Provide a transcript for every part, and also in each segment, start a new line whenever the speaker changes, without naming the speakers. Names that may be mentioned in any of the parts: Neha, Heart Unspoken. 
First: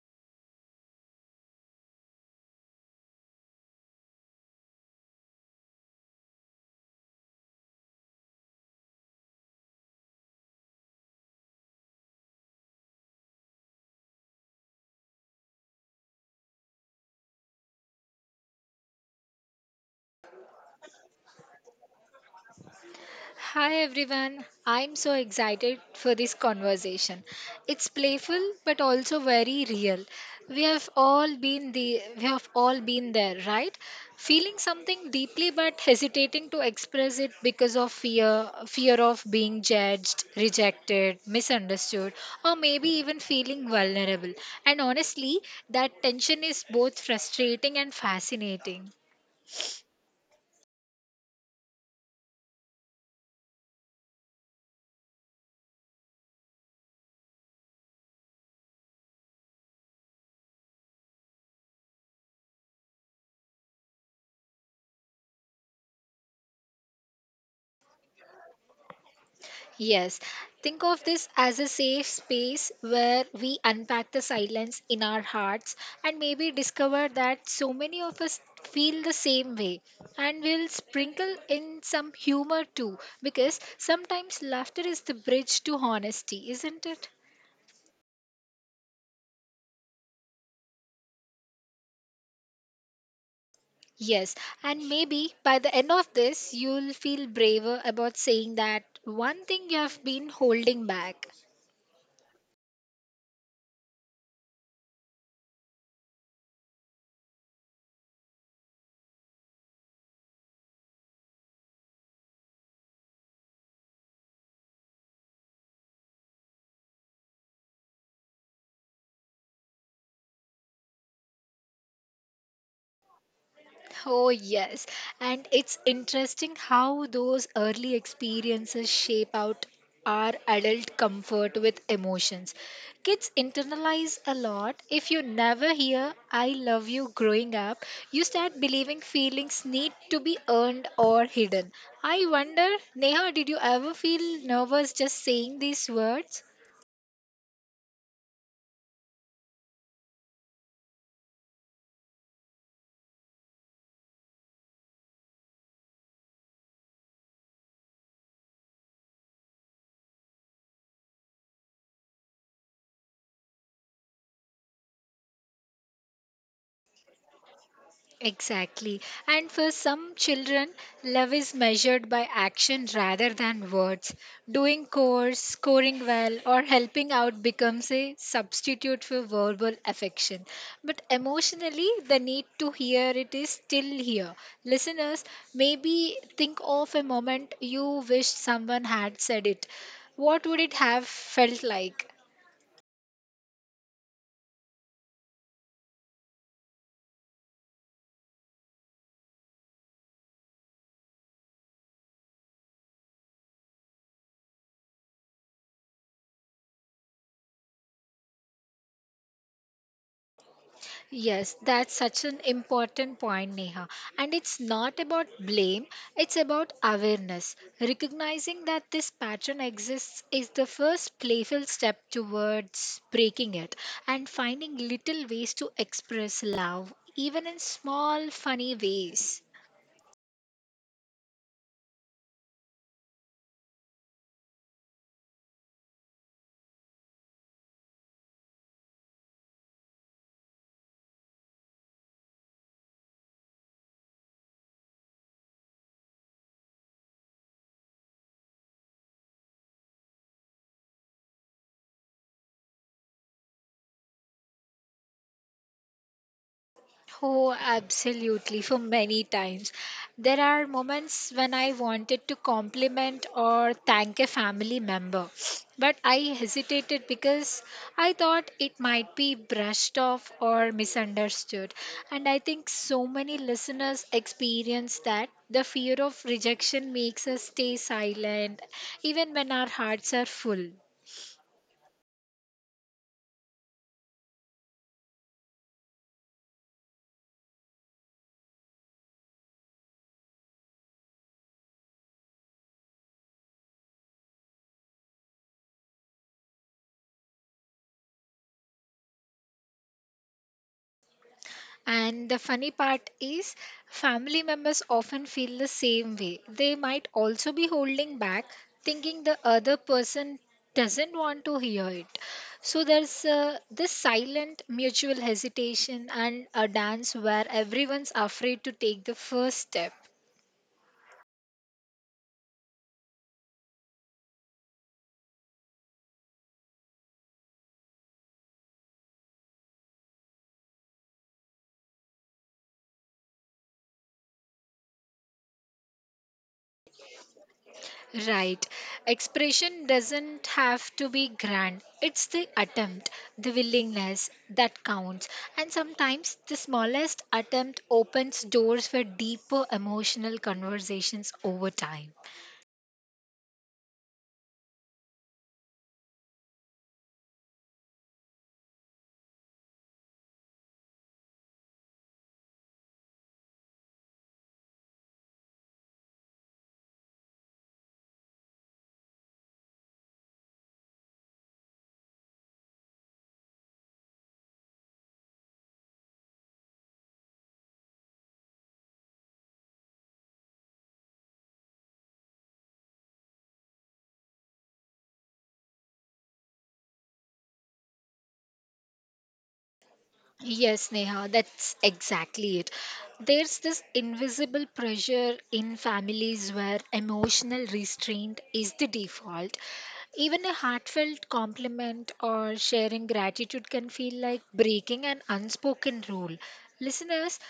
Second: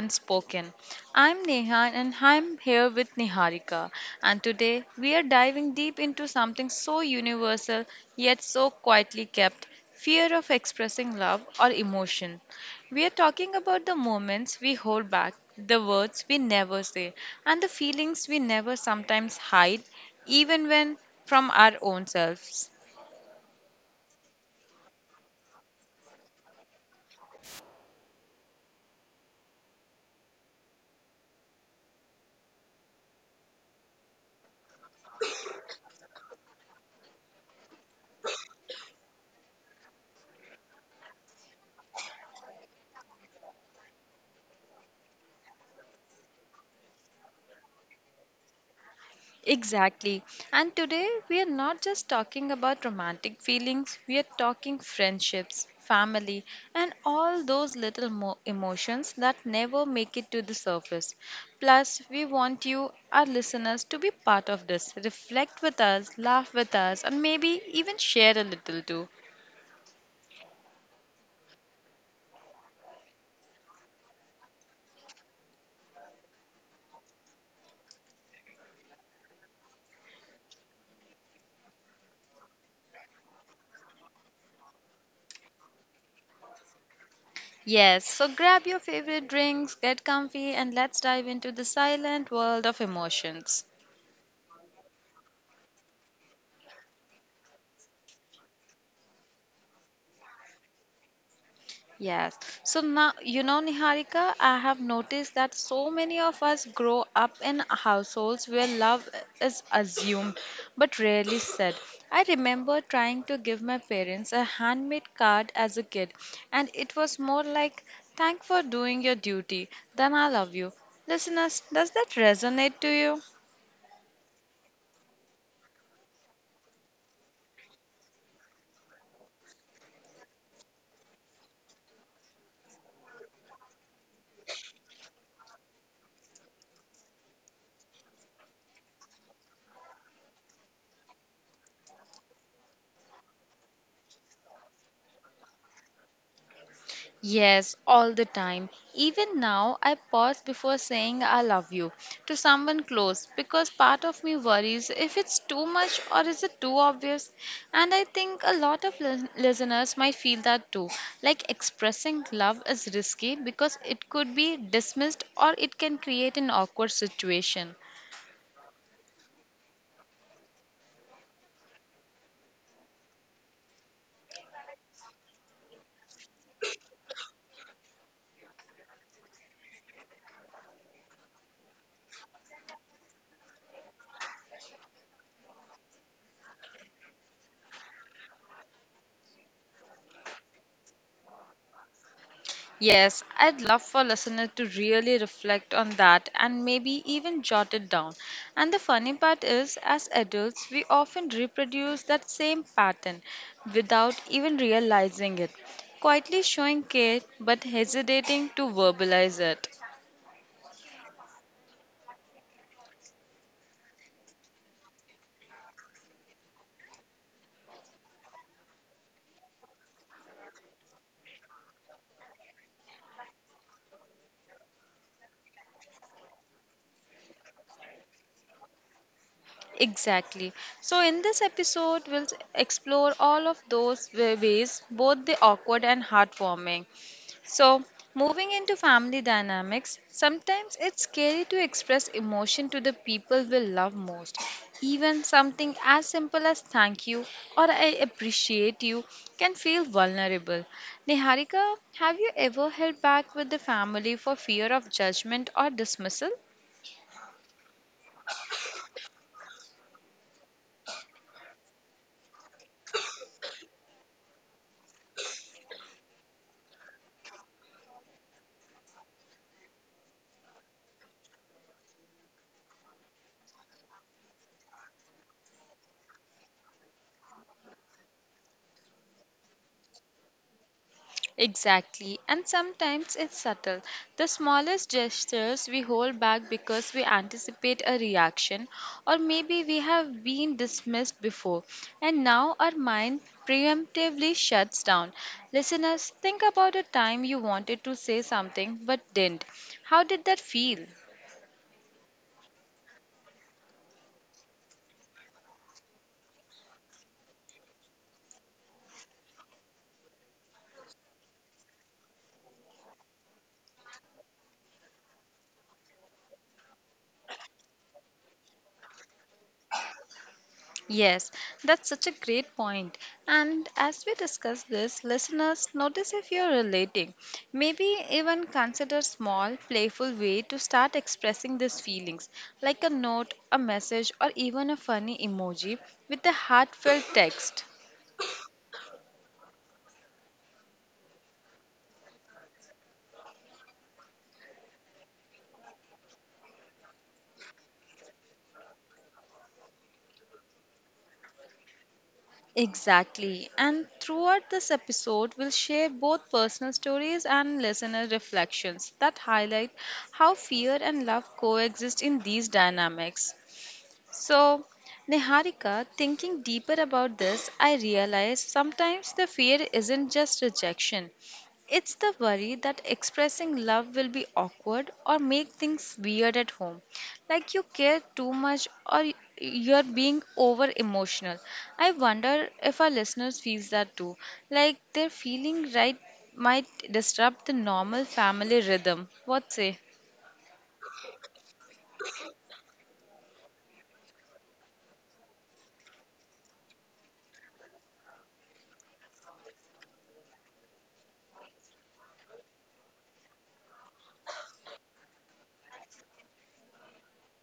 Unspoken. I'm Neha and I'm here with Niharika, and today we are diving deep into something so universal yet so quietly kept fear of expressing love or emotion. We are talking about the moments we hold back, the words we never say, and the feelings we never sometimes hide, even when from our own selves.
Hi everyone, I'm so excited for this conversation. It's playful but also very real. We have all been the we have all been there, right? Feeling something deeply but hesitating to express it because of fear, fear of being judged, rejected, misunderstood, or maybe even feeling vulnerable. And honestly, that tension is both frustrating and fascinating.
Exactly. And today we are not just talking about romantic feelings, we are talking friendships, family, and all those little emotions that never make it to the surface. Plus, we want you, our listeners, to be part of this. Reflect with us, laugh with us, and maybe even share a little too.
Yes, think of this as a safe space where we unpack the silence in our hearts and maybe discover that so many of us feel the same way. And we'll sprinkle in some humor too, because sometimes laughter is the bridge to honesty, isn't it?
Yes, so grab your favorite drinks, get comfy, and let's dive into the silent world of emotions.
Yes, and maybe by the end of this, you'll feel braver about saying that one thing you have been holding back.
Yes. So now, you know, Niharika, I have noticed that so many of us grow up in households where love is assumed but rarely said. I remember trying to give my parents a handmade card as a kid, and it was more like, thank for doing your duty than I love you. Listeners, does that resonate to you?
Oh, yes. And it's interesting how those early experiences shape out our adult comfort with emotions. Kids internalize a lot. If you never hear, I love you growing up, you start believing feelings need to be earned or hidden. I wonder, Neha, did you ever feel nervous just saying these words?
Yes, all the time. Even now, I pause before saying I love you to someone close because part of me worries if it's too much or is it too obvious. And I think a lot of listeners might feel that too. Like expressing love is risky because it could be dismissed or it can create an awkward situation.
Exactly. And for some children, love is measured by action rather than words. Doing chores, scoring well, or helping out becomes a substitute for verbal affection. But emotionally, the need to hear it is still here. Listeners, maybe think of a moment you wished someone had said it. What would it have felt like?
Yes, I'd love for listener to really reflect on that and maybe even jot it down. And the funny part is, as adults, we often reproduce that same pattern without even realizing it, quietly showing care but hesitating to verbalize it.
Yes, that's such an important point, Neha. And it's not about blame, it's about awareness. Recognizing that this pattern exists is the first playful step towards breaking it and finding little ways to express love, even in small, funny ways.
Exactly. So, in this episode, we'll explore all of those ways, both the awkward and heartwarming. So, moving into family dynamics, sometimes it's scary to express emotion to the people we love most. Even something as simple as thank you or I appreciate you can feel vulnerable. Niharika, have you ever held back with the family for fear of judgment or dismissal?
Oh, absolutely, for many times. There are moments when I wanted to compliment or thank a family member, but I hesitated because I thought it might be brushed off or misunderstood. And I think so many listeners experience that. The fear of rejection makes us stay silent, even when our hearts are full.
Exactly, and sometimes it's subtle. The smallest gestures we hold back because we anticipate a reaction, or maybe we have been dismissed before, and now our mind preemptively shuts down. Listeners, think about a time you wanted to say something but didn't. How did that feel?
And the funny part is, family members often feel the same way. They might also be holding back, thinking the other person doesn't want to hear it. So there's this silent mutual hesitation and a dance where everyone's afraid to take the first step.
Yes, that's such a great point. And as we discuss this, listeners, notice if you're relating. Maybe even consider small, playful way to start expressing these feelings, like a note, a message, or even a funny emoji with a heartfelt text.
Right. Expression doesn't have to be grand. It's the attempt, the willingness that counts. And sometimes the smallest attempt opens doors for deeper emotional conversations over time.
Exactly. And throughout this episode, we'll share both personal stories and listener reflections that highlight how fear and love coexist in these dynamics. So, Niharika, thinking deeper about this, I realized sometimes the fear isn't just rejection. It's the worry that expressing love will be awkward or make things weird at home. Like you care too much or you're being over emotional. I wonder if our listeners feels that too. Like their feeling right might disrupt the normal family rhythm. What say?
Yes, Neha, that's exactly it. There's this invisible pressure in families where emotional restraint is the default. Even a heartfelt compliment or sharing gratitude can feel like breaking an unspoken rule. Listeners,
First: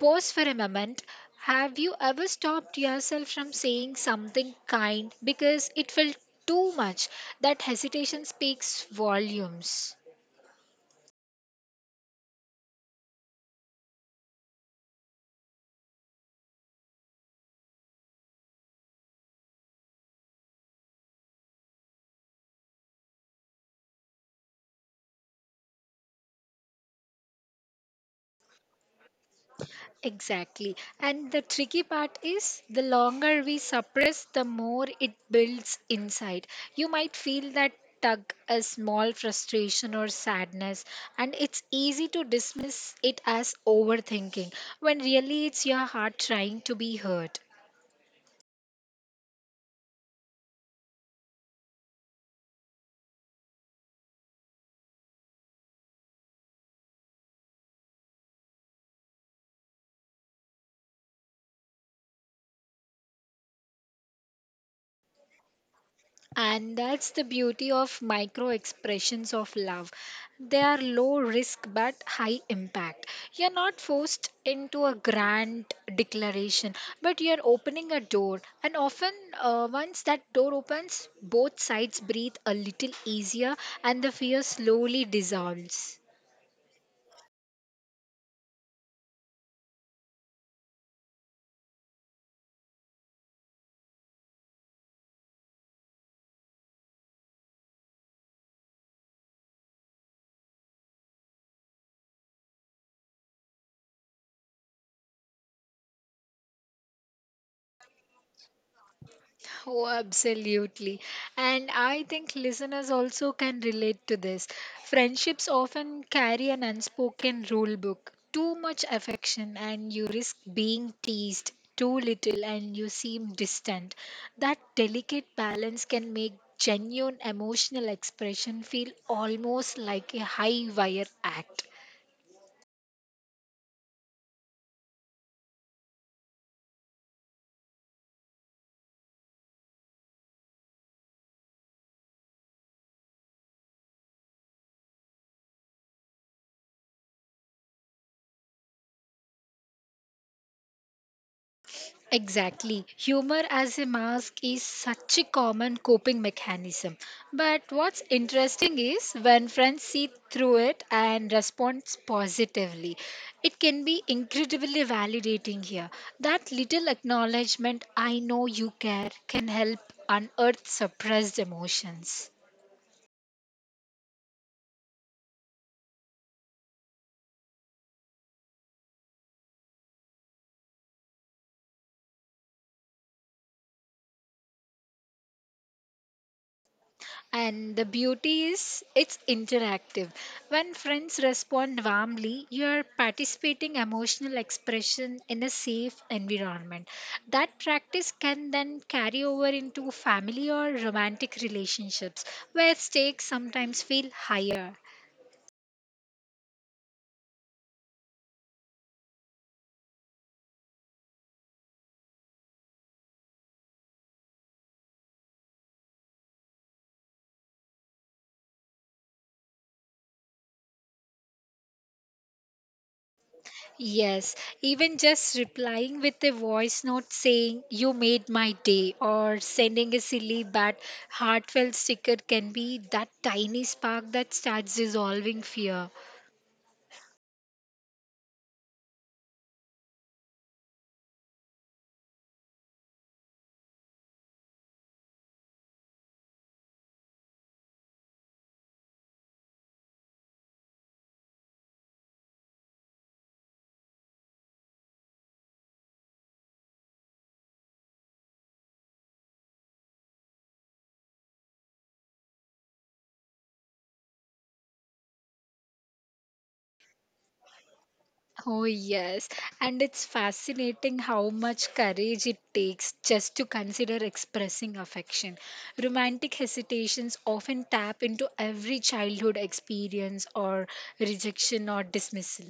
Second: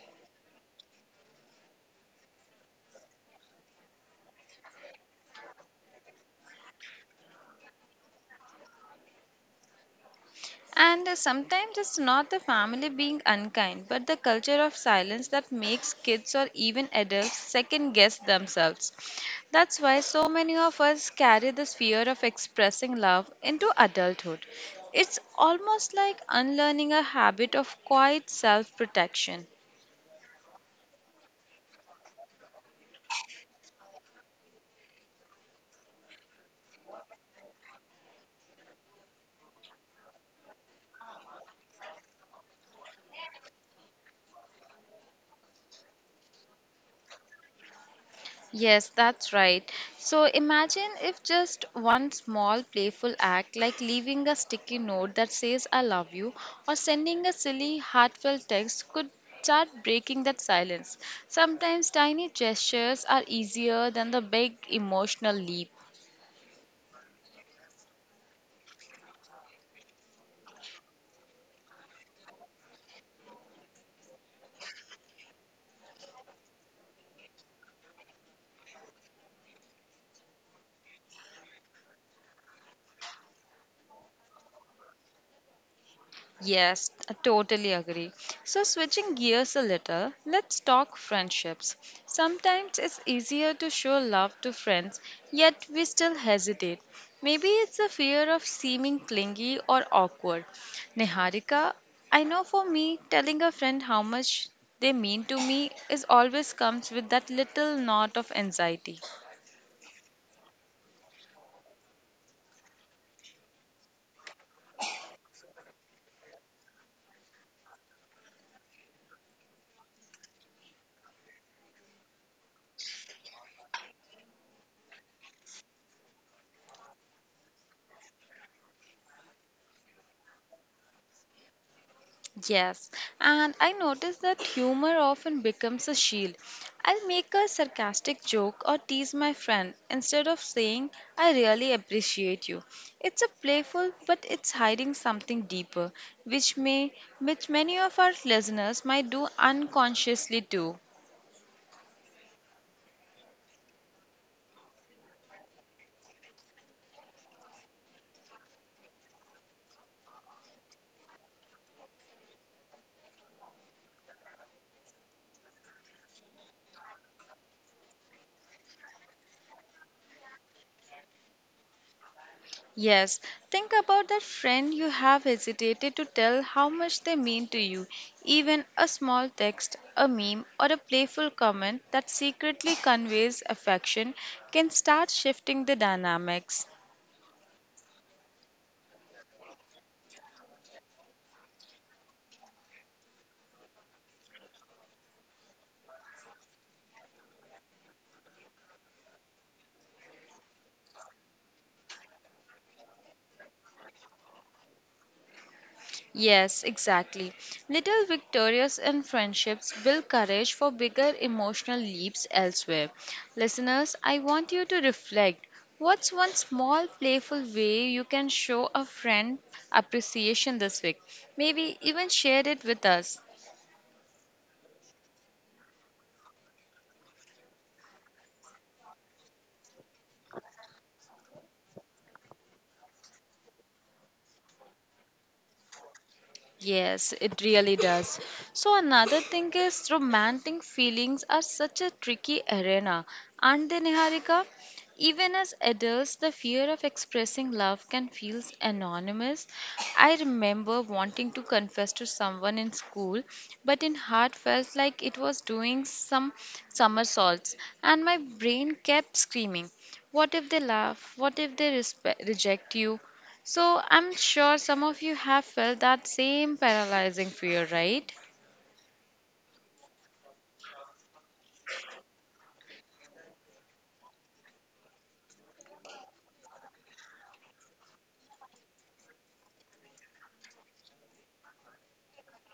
pause for a moment. Have you ever stopped yourself from saying something kind because it felt too much? That hesitation speaks volumes.
And Sometimes it's not the family being unkind, but the culture of silence that makes kids or even adults second guess themselves. That's why so many of us carry this fear of expressing love into adulthood. It's almost like unlearning a habit of quiet self protection.
Exactly. And the tricky part is the longer we suppress, the more it builds inside. You might feel that tug, a small frustration or sadness, and it's easy to dismiss it as overthinking when really it's your heart trying to be heard.
Yes, that's right. So imagine if just one small playful act, like leaving a sticky note that says I love you, or sending a silly heartfelt text, could start breaking that silence. Sometimes tiny gestures are easier than the big emotional leap.
And that's the beauty of micro expressions of love. They are low risk but high impact. You're not forced into a grand declaration, but you're opening a door. And often, once that door opens, both sides breathe a little easier and the fear slowly dissolves.
Yes, I totally agree. So, switching gears a little, let's talk friendships. Sometimes it's easier to show love to friends, yet we still hesitate. Maybe it's the fear of seeming clingy or awkward. Niharika, I know for me, telling a friend how much they mean to me is always comes with that little knot of anxiety.
Oh, absolutely. And I think listeners also can relate to this. Friendships often carry an unspoken rule book. Too much affection, and you risk being teased. Too little, and you seem distant. That delicate balance can make genuine emotional expression feel almost like a high wire act.
Yes, and I notice that humor often becomes a shield. I'll make a sarcastic joke or tease my friend instead of saying, I really appreciate you. It's a playful, but it's hiding something deeper, which many of our listeners might do unconsciously too.
Exactly. Humor as a mask is such a common coping mechanism. But what's interesting is when friends see through it and respond positively, it can be incredibly validating here. That little acknowledgement, I know you care, can help unearth suppressed emotions.
Yes, think about that friend you have hesitated to tell how much they mean to you. Even a small text, a meme, or a playful comment that secretly conveys affection can start shifting the dynamics.
And the beauty is it's interactive. When friends respond warmly, you are participating emotional expression in a safe environment. That practice can then carry over into family or romantic relationships where stakes sometimes feel higher.
Yes, exactly. Little victorious in friendships build courage for bigger emotional leaps elsewhere. Listeners, I want you to reflect. What's one small playful way you can show a friend appreciation this week? Maybe even share it with us.
Yes, even just replying with a voice note saying, You made my day, or sending a silly but heartfelt sticker can be that tiny spark that starts dissolving fear.
Yes, it really does. So, another thing is romantic feelings are such a tricky arena, aren't they, Niharika? Even as adults, the fear of expressing love can feel anonymous. I remember wanting to confess to someone in school, but in heart felt like it was doing some somersaults, and my brain kept screaming, what if they laugh? What if they reject you? So I'm sure some of you have felt that same paralyzing fear, right?
Oh, yes. And it's fascinating how much courage it takes just to consider expressing affection. Romantic hesitations often tap into every childhood experience or rejection or dismissal.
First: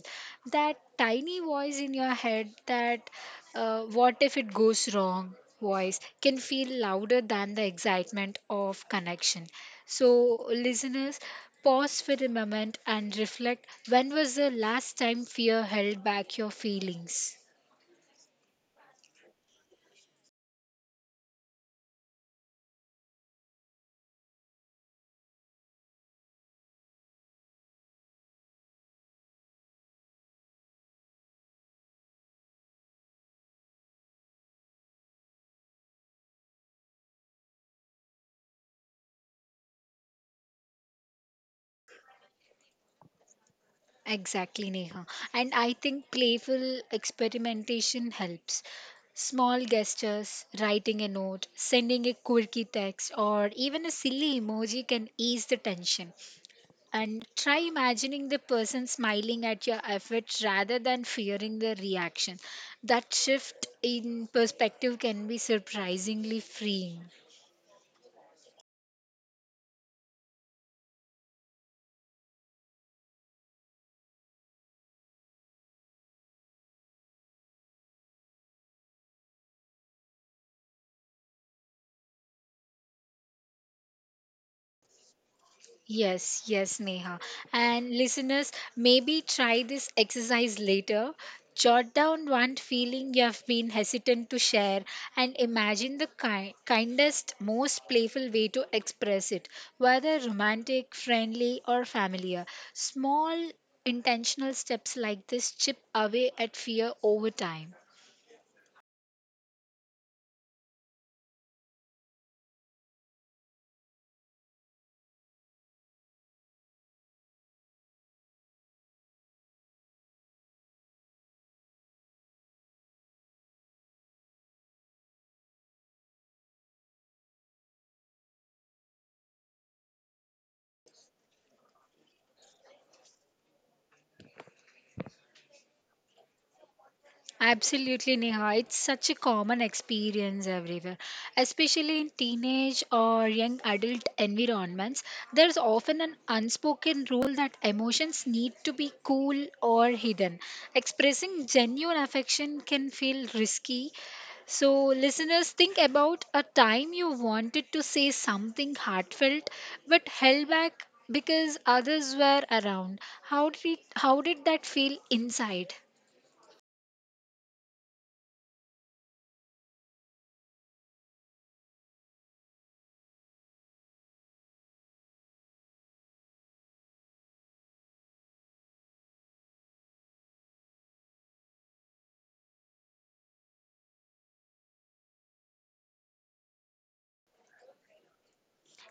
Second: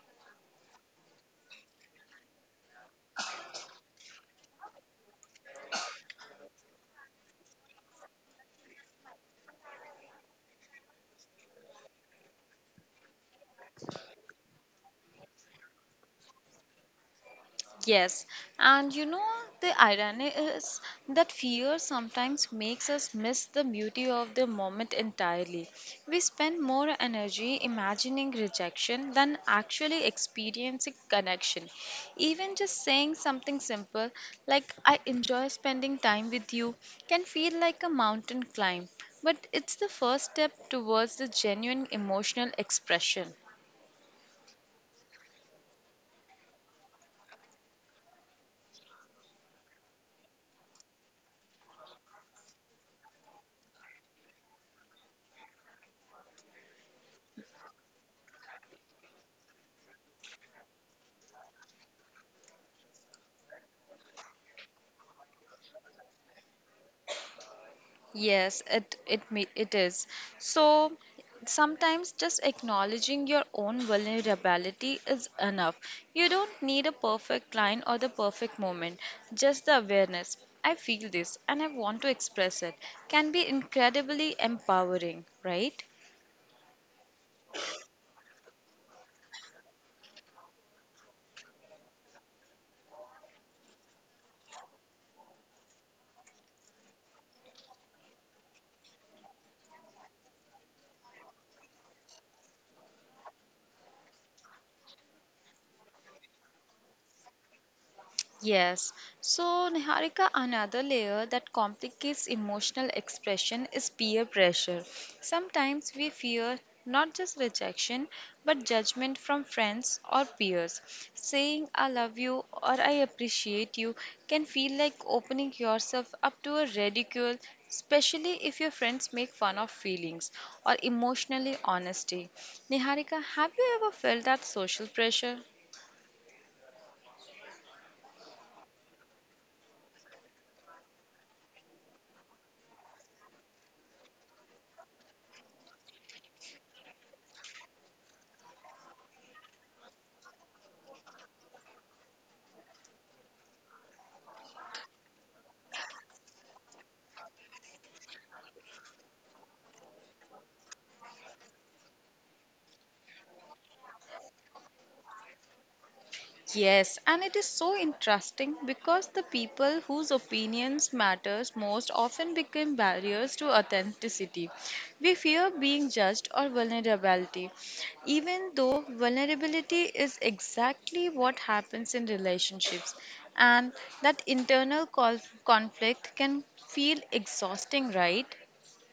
That tiny voice in your head that, what if it goes wrong? Voice can feel louder than the excitement of connection. So, listeners, pause for a moment and reflect when was the last time fear held back your feelings?
Yes, and you know the irony is that fear sometimes makes us miss the beauty of the moment entirely. We spend more energy imagining rejection than actually experiencing connection. Even just saying something simple like, I enjoy spending time with you, can feel like a mountain climb, but it's the first step towards the genuine emotional expression.
Exactly, Neha. And I think playful experimentation helps. Small gestures, writing a note, sending a quirky text, or even a silly emoji can ease the tension. And try imagining the person smiling at your efforts rather than fearing the reaction. That shift in perspective can be surprisingly freeing.
Yes, it is. So sometimes just acknowledging your own vulnerability is enough. You don't need a perfect line or the perfect moment. Just the awareness. I feel this and I want to express it can be incredibly empowering, right?
Yes, yes, Neha. And listeners, maybe try this exercise later. Jot down one feeling you have been hesitant to share and imagine the kindest, most playful way to express it, whether romantic, friendly, or familiar. Small intentional steps like this chip away at fear over time.
Yes. So, Niharika, another layer that complicates emotional expression is peer pressure. Sometimes we fear not just rejection, but judgment from friends or peers. Saying I love you or I appreciate you can feel like opening yourself up to a ridicule, especially if your friends make fun of feelings or emotionally honesty. Niharika, have you ever felt that social pressure?
Absolutely, Neha. It's such a common experience everywhere, especially in teenage or young adult environments. There's often an unspoken rule that emotions need to be cool or hidden. Expressing genuine affection can feel risky. So, listeners, think about a time you wanted to say something heartfelt but held back because others were around. How did that feel inside?
Yes, and it is so interesting because the people whose opinions matters most often become barriers to authenticity. We fear being judged or vulnerability, even though vulnerability is exactly what happens in relationships, and that internal conflict can feel exhausting, right?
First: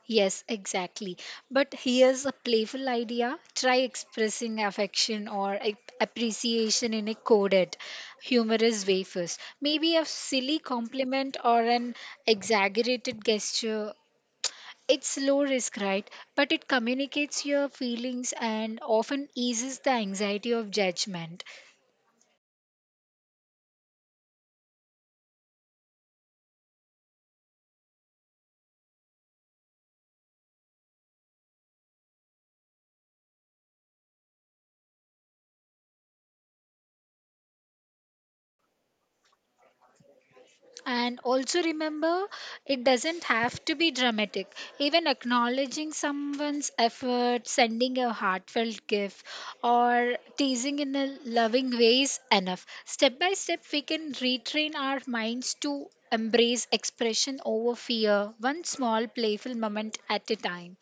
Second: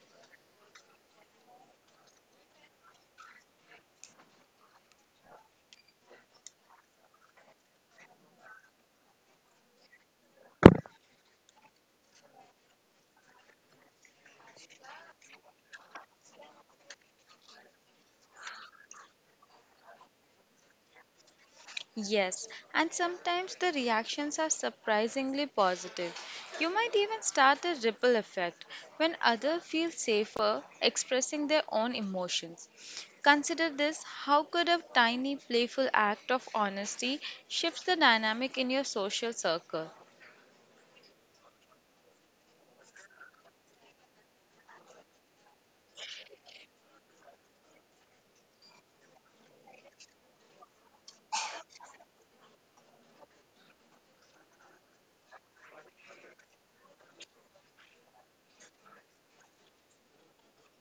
Yes, exactly. But here's a playful idea try expressing affection or appreciation in a coded, humorous way first. Maybe a silly compliment or an exaggerated gesture. It's low risk, right? But it communicates your feelings and often eases the anxiety of judgment.
Yes, and sometimes the reactions are surprisingly positive. You might even start a ripple effect when others feel safer expressing their own emotions. Consider this how could a tiny playful act of honesty shift the dynamic in your social circle?
And also remember, it doesn't have to be dramatic. Even acknowledging someone's effort, sending a heartfelt gift, or teasing in a loving way is enough. Step by step, we can retrain our minds to embrace expression over fear, one small playful moment at a time.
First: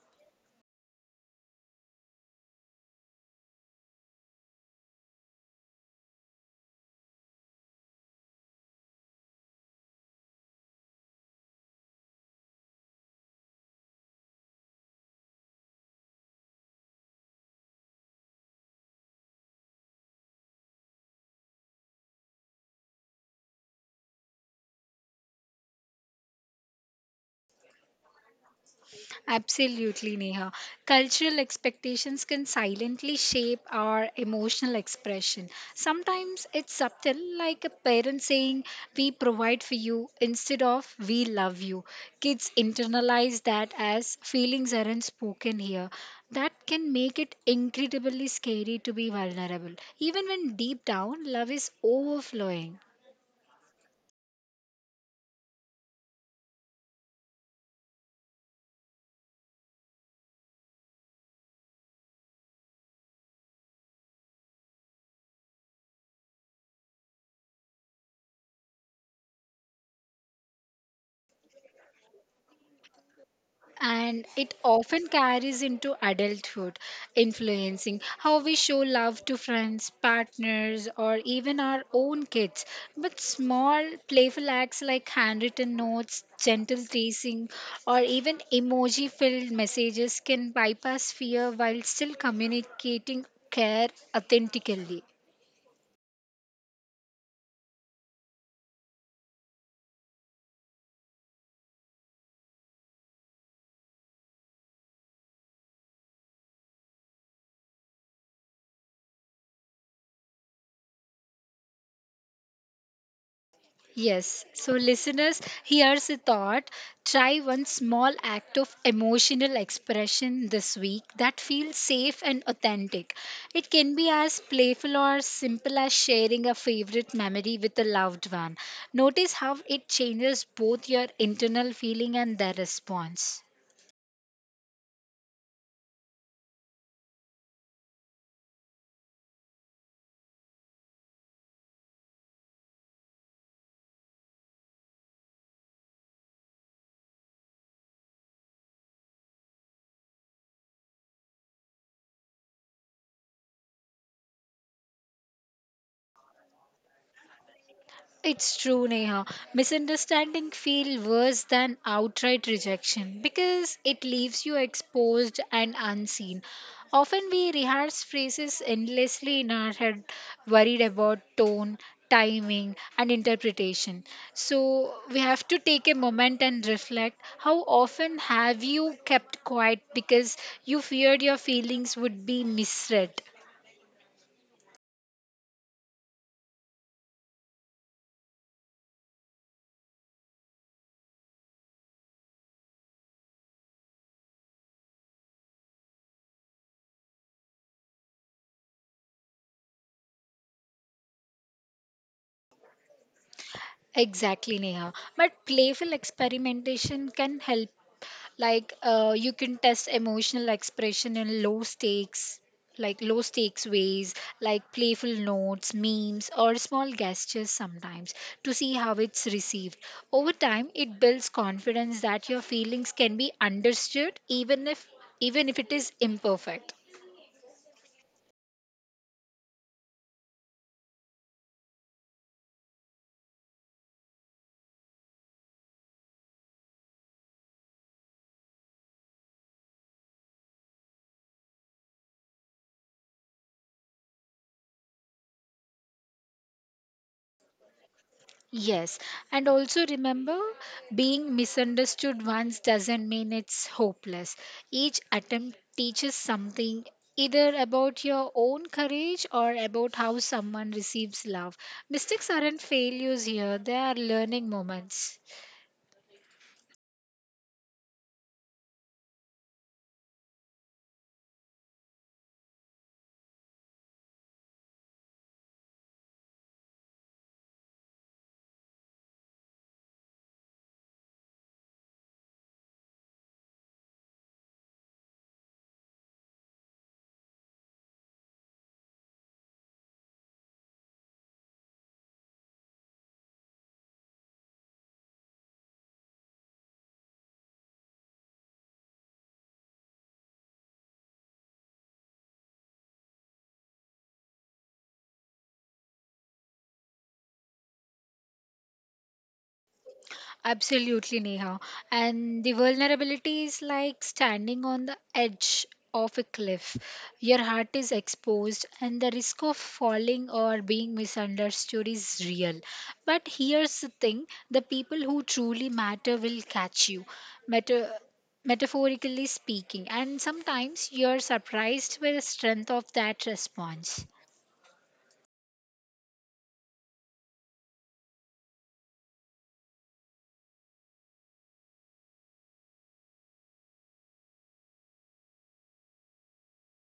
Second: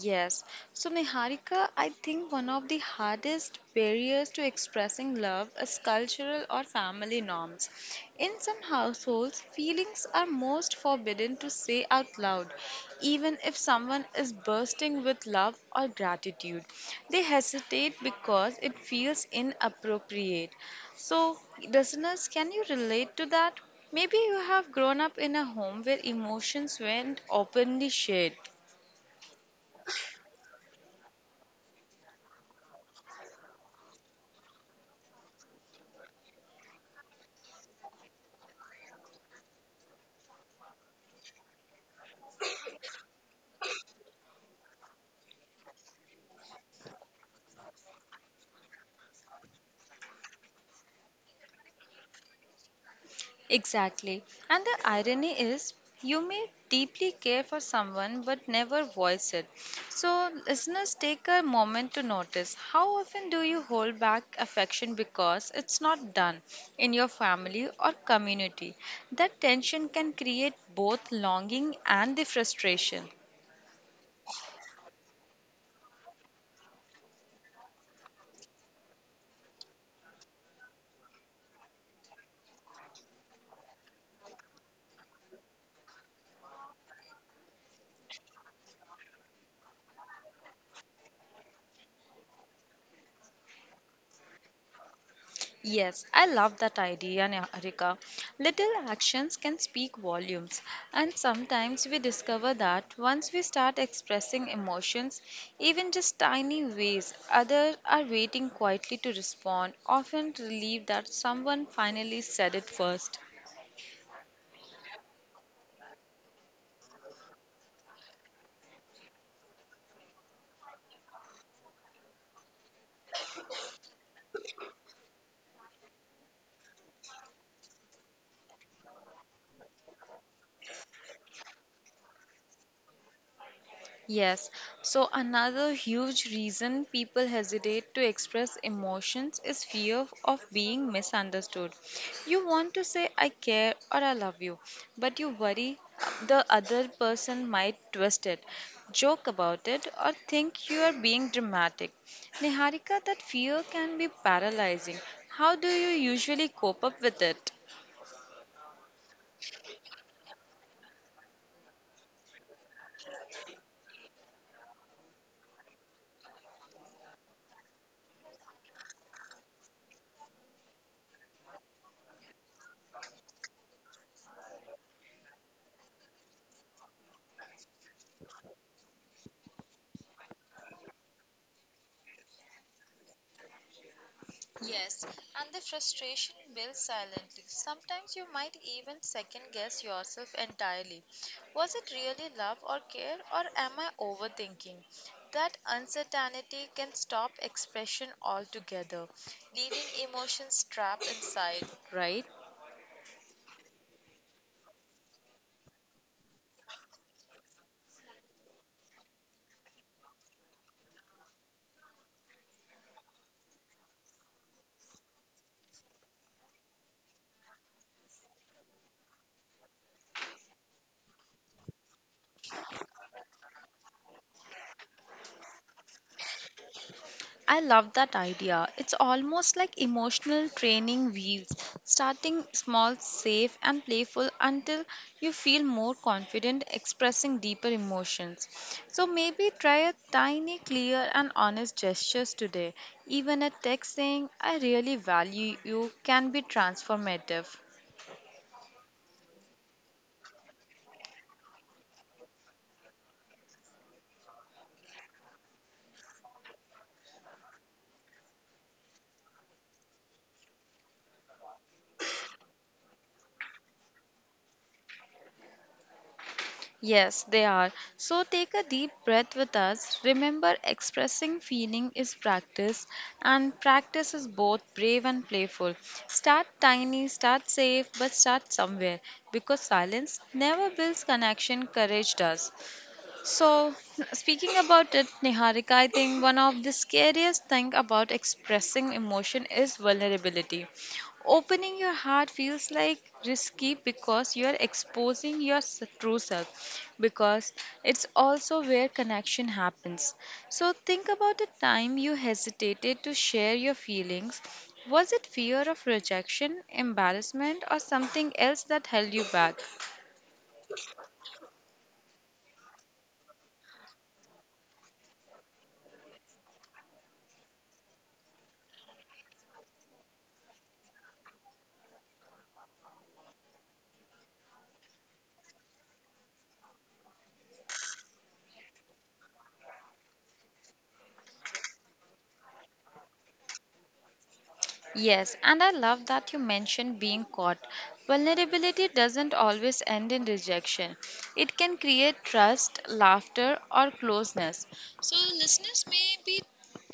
Yes. So, Niharika, I think one of the hardest barriers to expressing love is cultural or family norms. In some households, feelings are most forbidden to say out loud, even if someone is bursting with love or gratitude. They hesitate because it feels inappropriate. So, listeners, can you relate to that? Maybe you have grown up in a home where emotions weren't openly shared.
Absolutely, Neha. Cultural expectations can silently shape our emotional expression. Sometimes it's subtle, like a parent saying, We provide for you instead of We love you. Kids internalize that as feelings aren't spoken here. That can make it incredibly scary to be vulnerable, even when deep down love is overflowing.
Exactly. And the irony is, you may deeply care for someone but never voice it. So, listeners, take a moment to notice how often do you hold back affection because it's not done in your family or community? That tension can create both longing and the frustration.
And it often carries into adulthood, influencing how we show love to friends, partners, or even our own kids. But small, playful acts like handwritten notes, gentle tracing, or even emoji filled messages can bypass fear while still communicating care authentically.
Yes, I love that idea, Niharika. Little actions can speak volumes, and sometimes we discover that once we start expressing emotions, even just tiny ways, others are waiting quietly to respond, often relieved that someone finally said it first.
Yes. So, listeners, here's a thought. Try one small act of emotional expression this week that feels safe and authentic. It can be as playful or simple as sharing a favorite memory with a loved one. Notice how it changes both your internal feeling and their response.
Yes. So, another huge reason people hesitate to express emotions is fear of being misunderstood. You want to say, I care or I love you, but you worry the other person might twist it, joke about it, or think you are being dramatic. Niharika, that fear can be paralyzing. How do you usually cope up with it?
It's true, Neha. Misunderstanding feel worse than outright rejection because it leaves you exposed and unseen. Often we rehearse phrases endlessly in our head, worried about tone, timing, and interpretation. So we have to take a moment and reflect. How often have you kept quiet because you feared your feelings would be misread?
Yes, and the frustration builds silently. Sometimes you might even second guess yourself entirely. Was it really love or care, or am I overthinking? That uncertainty can stop expression altogether, leaving emotions trapped inside, right?
Exactly, Neha. But playful experimentation can help Like you can test emotional expression in low stakes, like low stakes ways, like playful notes, memes, or small gestures sometimes to see how it's received. Over time, it builds confidence that your feelings can be understood even if it is imperfect.
I love that idea. It's almost like emotional training wheels, starting small, safe, and playful until you feel more confident expressing deeper emotions. So maybe try a tiny, clear, and honest gestures today. Even a texting, I really value you, can be transformative.
Yes, and also remember being misunderstood once doesn't mean it's hopeless. Each attempt teaches something either about your own courage or about how someone receives love. Mistakes aren't failures here, they are learning moments.
Yes, they are. So take a deep breath with us. Remember, expressing feeling is practice, and practice is both brave and playful. Start tiny, start safe, but start somewhere because silence never builds connection, courage does. So, speaking about it, Niharika, I think one of the scariest thing about expressing emotion is vulnerability. Opening your heart feels like risky because you are exposing your true self because it's also where connection happens. So, think about a time you hesitated to share your feelings. Was it fear of rejection, embarrassment, or something else that held you back?
Absolutely, Neha. And the vulnerability is like standing on the edge of a cliff. Your heart is exposed, and the risk of falling or being misunderstood is real. But here's the thing the people who truly matter will catch you. Matter. Metaphorically speaking, and sometimes you're surprised by the strength of that response.
Yes, and I love that you mentioned being caught. Vulnerability doesn't always end in rejection, it can create trust, laughter, or closeness. So, listeners, maybe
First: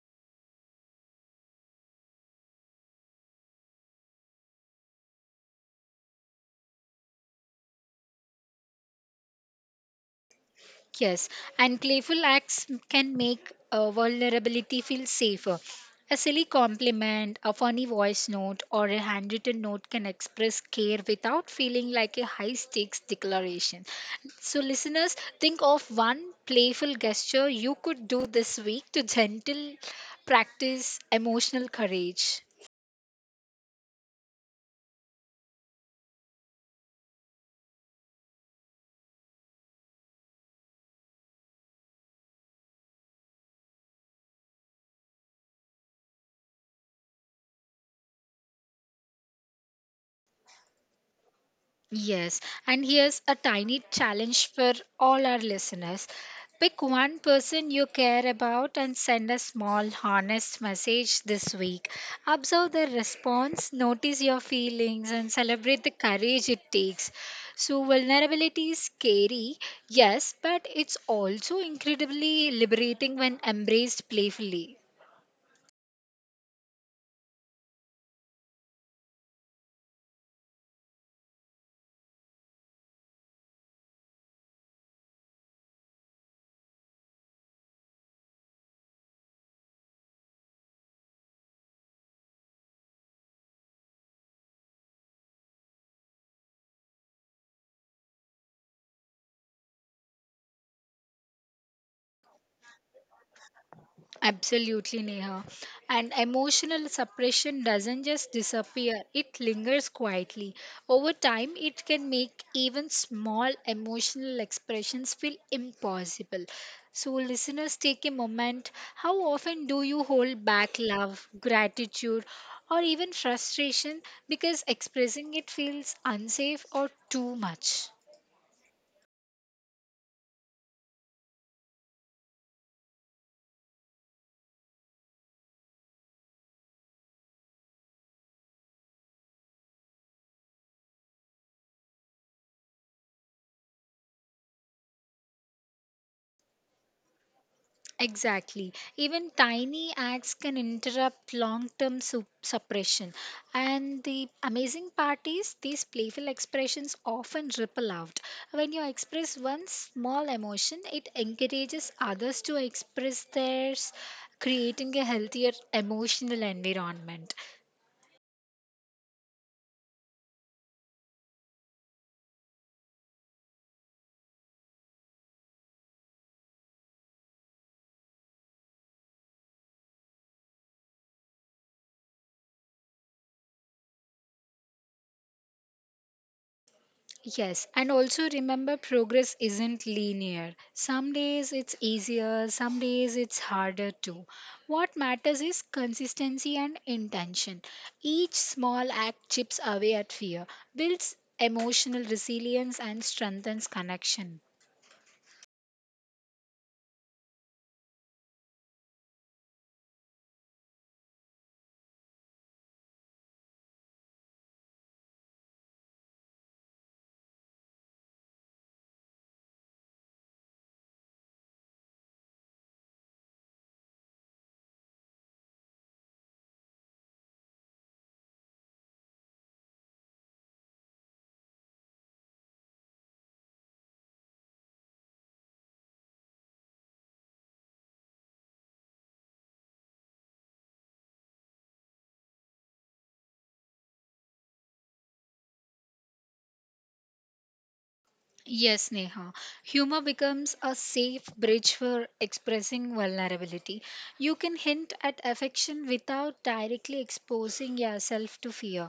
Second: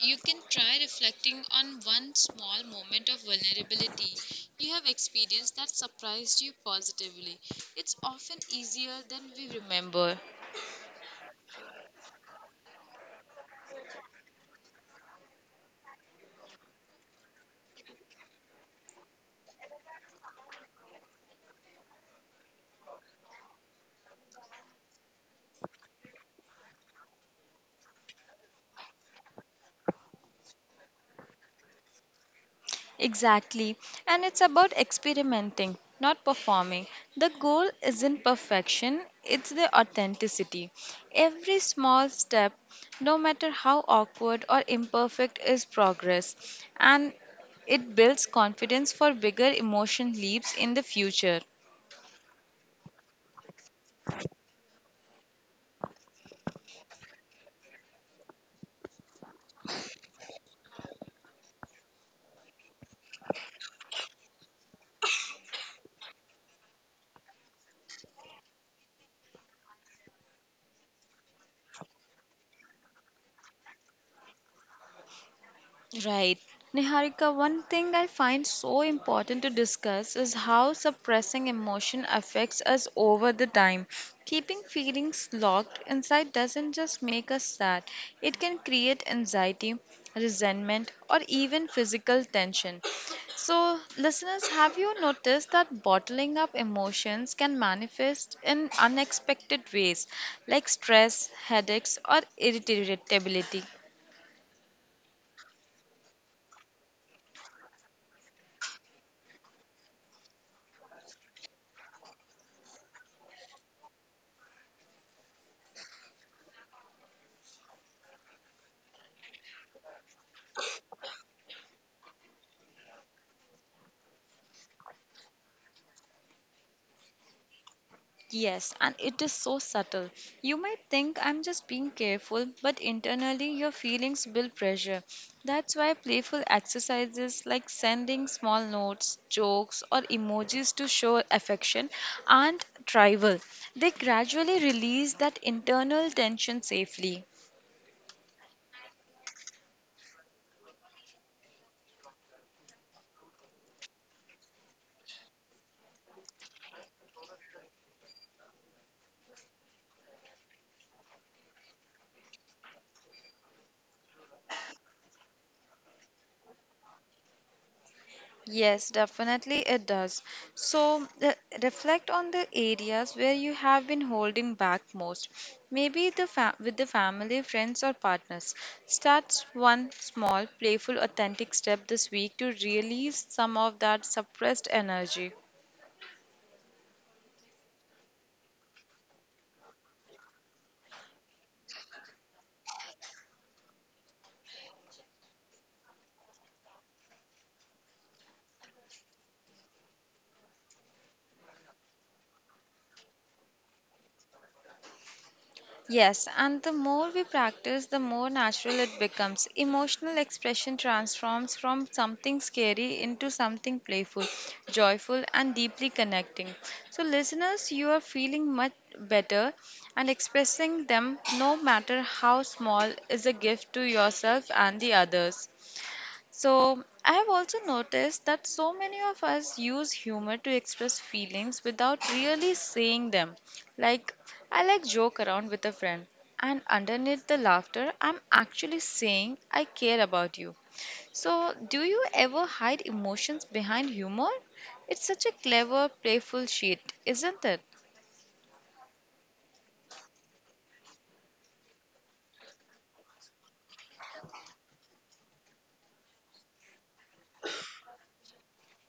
you can try reflecting on one small moment of vulnerability you have experienced that surprised you positively. It's often easier than we remember.
Yes, and playful acts can make vulnerability feel safer. A silly compliment, a funny voice note, or a handwritten note can express care without feeling like a high stakes declaration. So, listeners, think of one playful gesture you could do this week to gentle practice emotional courage.
Exactly. And it's about experimenting, not performing. The goal isn't perfection, it's the authenticity. Every small step, no matter how awkward or imperfect, is progress. And it builds confidence for bigger emotion leaps in the future.
Yes, and here's a tiny challenge for all our listeners. Pick one person you care about and send a small, honest message this week. Observe their response, notice your feelings, and celebrate the courage it takes. So, vulnerability is scary, yes, but it's also incredibly liberating when embraced playfully.
Right. Niharika, one thing I find so important to discuss is how suppressing emotion affects us over the time. Keeping feelings locked inside doesn't just make us sad, it can create anxiety, resentment, or even physical tension. So, listeners, have you noticed that bottling up emotions can manifest in unexpected ways like stress, headaches, or irritability?
Absolutely, Neha. And emotional suppression doesn't just disappear, it lingers quietly. Over time, it can make even small emotional expressions feel impossible. So, listeners, take a moment. How often do you hold back love, gratitude, or even frustration because expressing it feels unsafe or too much?
Yes, and it is so subtle. You might think I'm just being careful, but internally your feelings build pressure. That's why playful exercises like sending small notes, jokes, or emojis to show affection aren't trivial. They gradually release that internal tension safely.
Exactly. Even tiny acts can interrupt long term suppression. And the amazing part is, these playful expressions often ripple out. When you express one small emotion, it encourages others to express theirs, creating a healthier emotional environment.
Yes, definitely it does. So, reflect on the areas where you have been holding back most. Maybe the with the family, friends, or partners. Start one small, playful, authentic step this week to release some of that suppressed energy.
Yes, and also remember progress isn't linear. Some days it's easier, some days it's harder too. What matters is consistency and intention. Each small act chips away at fear, builds emotional resilience, and strengthens connection.
Yes, and the more we practice, the more natural it becomes. Emotional expression transforms from something scary into something playful, joyful, and deeply connecting. So, listeners, you are feeling much better, and expressing them, no matter how small, is a gift to yourself and the others. So, I have also noticed that so many of us use humor to express feelings without really saying them. Like, I like joke around with a friend, and underneath the laughter, I'm actually saying I care about you. So, do you ever hide emotions behind humor? It's such a clever, playful sheet, isn't it?
Yes, Neha. Humor becomes a safe bridge for expressing vulnerability. You can hint at affection without directly exposing yourself to fear.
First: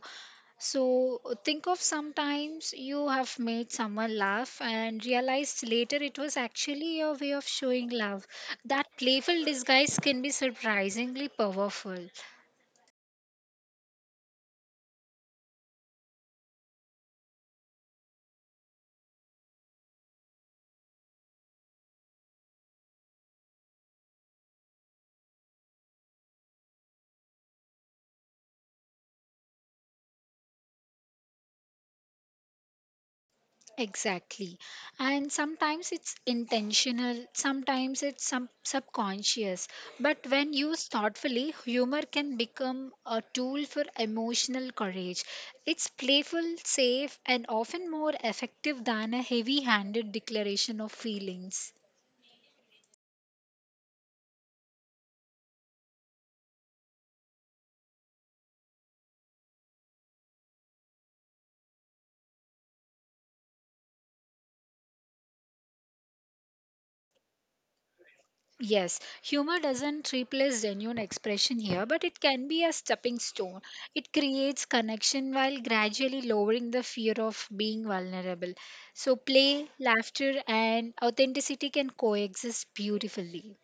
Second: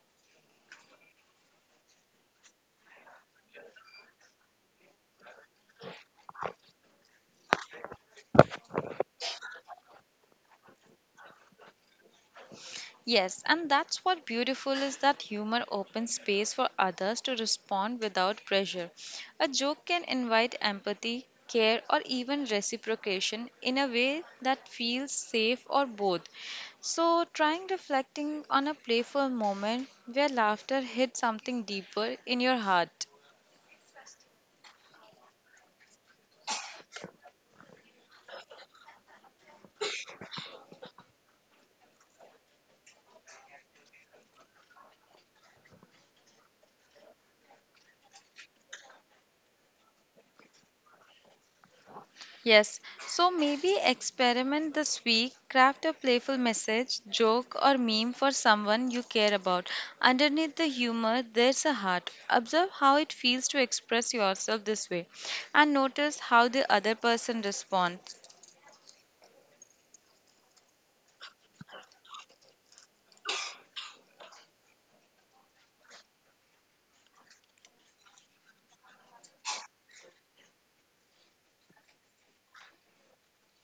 So think of sometimes you have made someone laugh and realized later it was actually your way of showing love. That playful disguise can be surprisingly powerful.
Yes, and that's what beautiful is that humor opens space for others to respond without pressure. A joke can invite empathy, care, or even reciprocation in a way that feels safe or both. So, trying reflecting on a playful moment where laughter hit something deeper in your heart.
Exactly. And sometimes it's intentional, sometimes it's some subconscious. But when used thoughtfully, humor can become a tool for emotional courage. It's playful, safe, and often more effective than a heavy handed declaration of feelings.
Yes, so maybe experiment this week. Craft a playful message, joke, or meme for someone you care about. Underneath the humor, there's a heart. Observe how it feels to express yourself this way and notice how the other person responds.
Yes, humor doesn't replace genuine expression here, but it can be a stepping stone. It creates connection while gradually lowering the fear of being vulnerable. So, play, laughter, and authenticity can coexist beautifully.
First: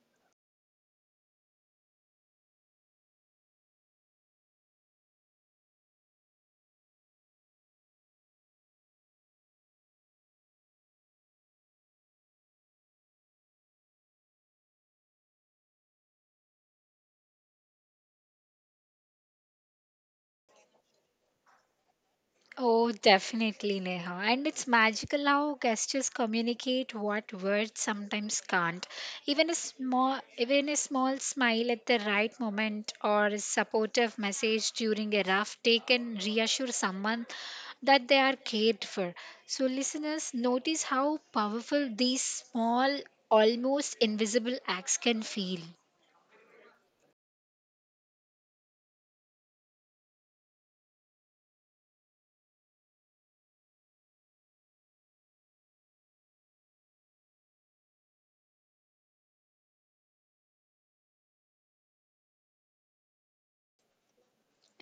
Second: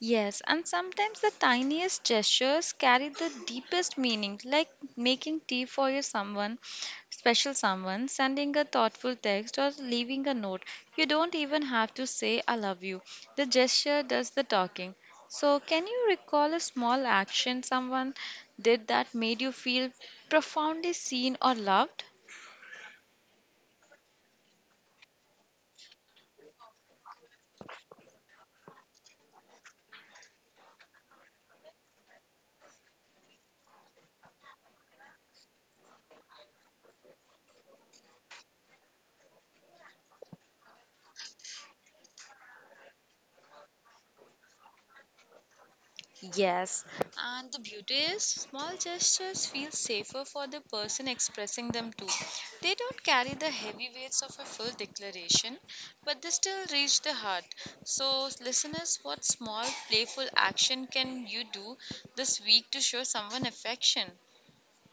Yes, and sometimes the tiniest gestures carry the deepest meaning, like making tea for your someone, special someone, sending a thoughtful text, or leaving a note. You don't even have to say, I love you. The gesture does the talking. So, can you recall a small action someone did that made you feel profoundly seen or loved?
Oh, definitely, Neha. And it's magical how gestures communicate what words sometimes can't. Even a small smile at the right moment or a supportive message during a rough day can reassure someone that they are cared for. So, listeners, notice how powerful these small, almost invisible acts can feel.
Yes, and the beauty is small gestures feel safer for the person expressing them too. They don't carry the heavy weights of a full declaration, but they still reach the heart. So, listeners, what small playful action can you do this week to show someone affection?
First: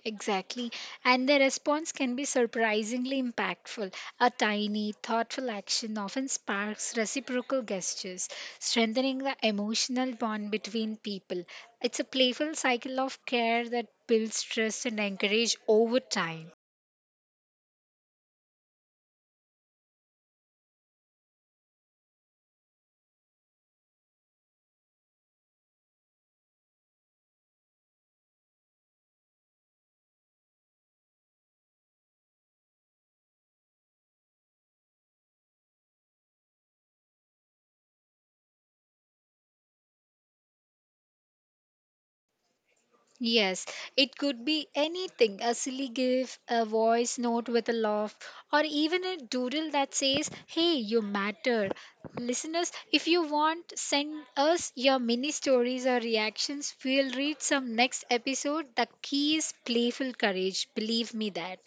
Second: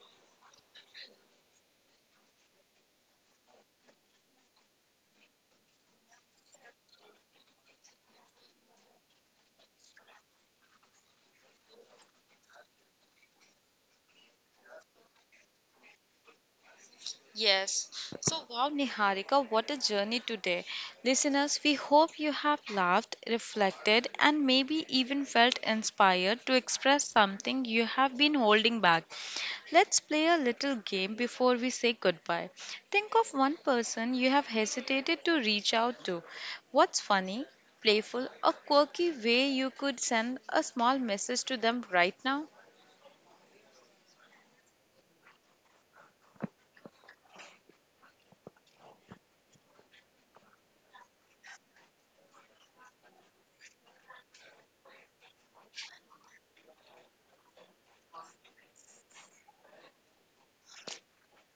Exactly. And the response can be surprisingly impactful. A tiny, thoughtful action often sparks reciprocal gestures, strengthening the emotional bond between people. It's a playful cycle of care that builds trust and encourage over time.
Yes. So, wow, Niharika, what a journey today. Listeners, we hope you have laughed, reflected, and maybe even felt inspired to express something you have been holding back. Let's play a little game before we say goodbye. Think of one person you have hesitated to reach out to. What's funny, playful, or quirky way you could send a small message to them right now?
Yes, it could be anything a silly gif, a voice note with a laugh, or even a doodle that says, Hey, you matter. Listeners, if you want, send us your mini stories or reactions. We'll read some next episode. The key is playful courage. Believe me that.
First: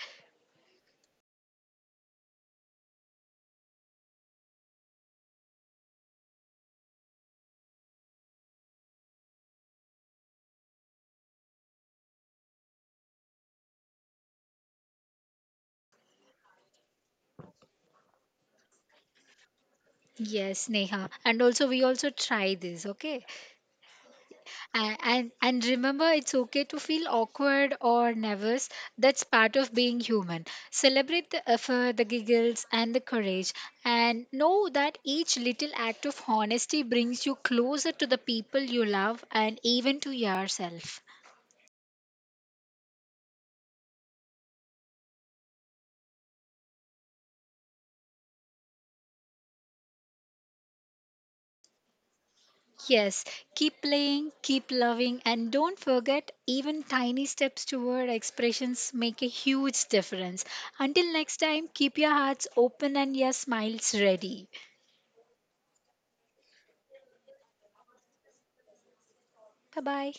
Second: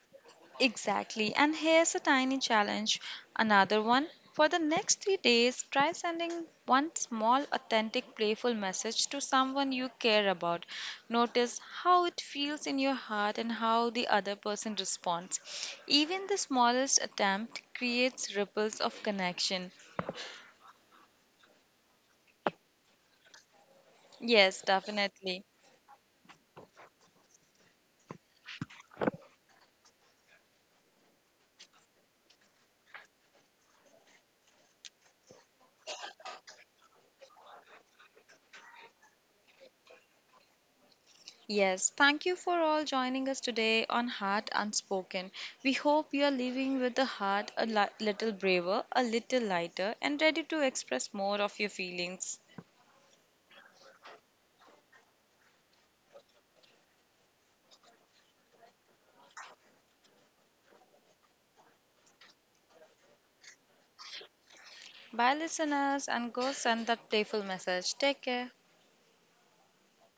Exactly. And here's a tiny challenge. Another one. For the next 3 days, try sending one small, authentic, playful message to someone you care about. Notice how it feels in your heart and how the other person responds. Even the smallest attempt creates ripples of connection.
Yes, Neha. And also, we also try this, okay?
Yes,
A- And,
definitely.
and remember, it's okay to feel awkward or nervous. That's part of being human. Celebrate the effort, the giggles, and the courage. And know that each little act of honesty brings you closer to the people you love and even to yourself.
Yes, thank you for all joining us today on Heart Unspoken. We hope you are leaving with a heart a little braver, a little lighter, and ready to express more of your feelings.
Yes, keep playing, keep loving, and don't forget even tiny steps toward expressions make a huge difference. Until next time, keep your hearts open and your smiles ready.
Bye, listeners, and go send that playful message. Take care.
Bye bye.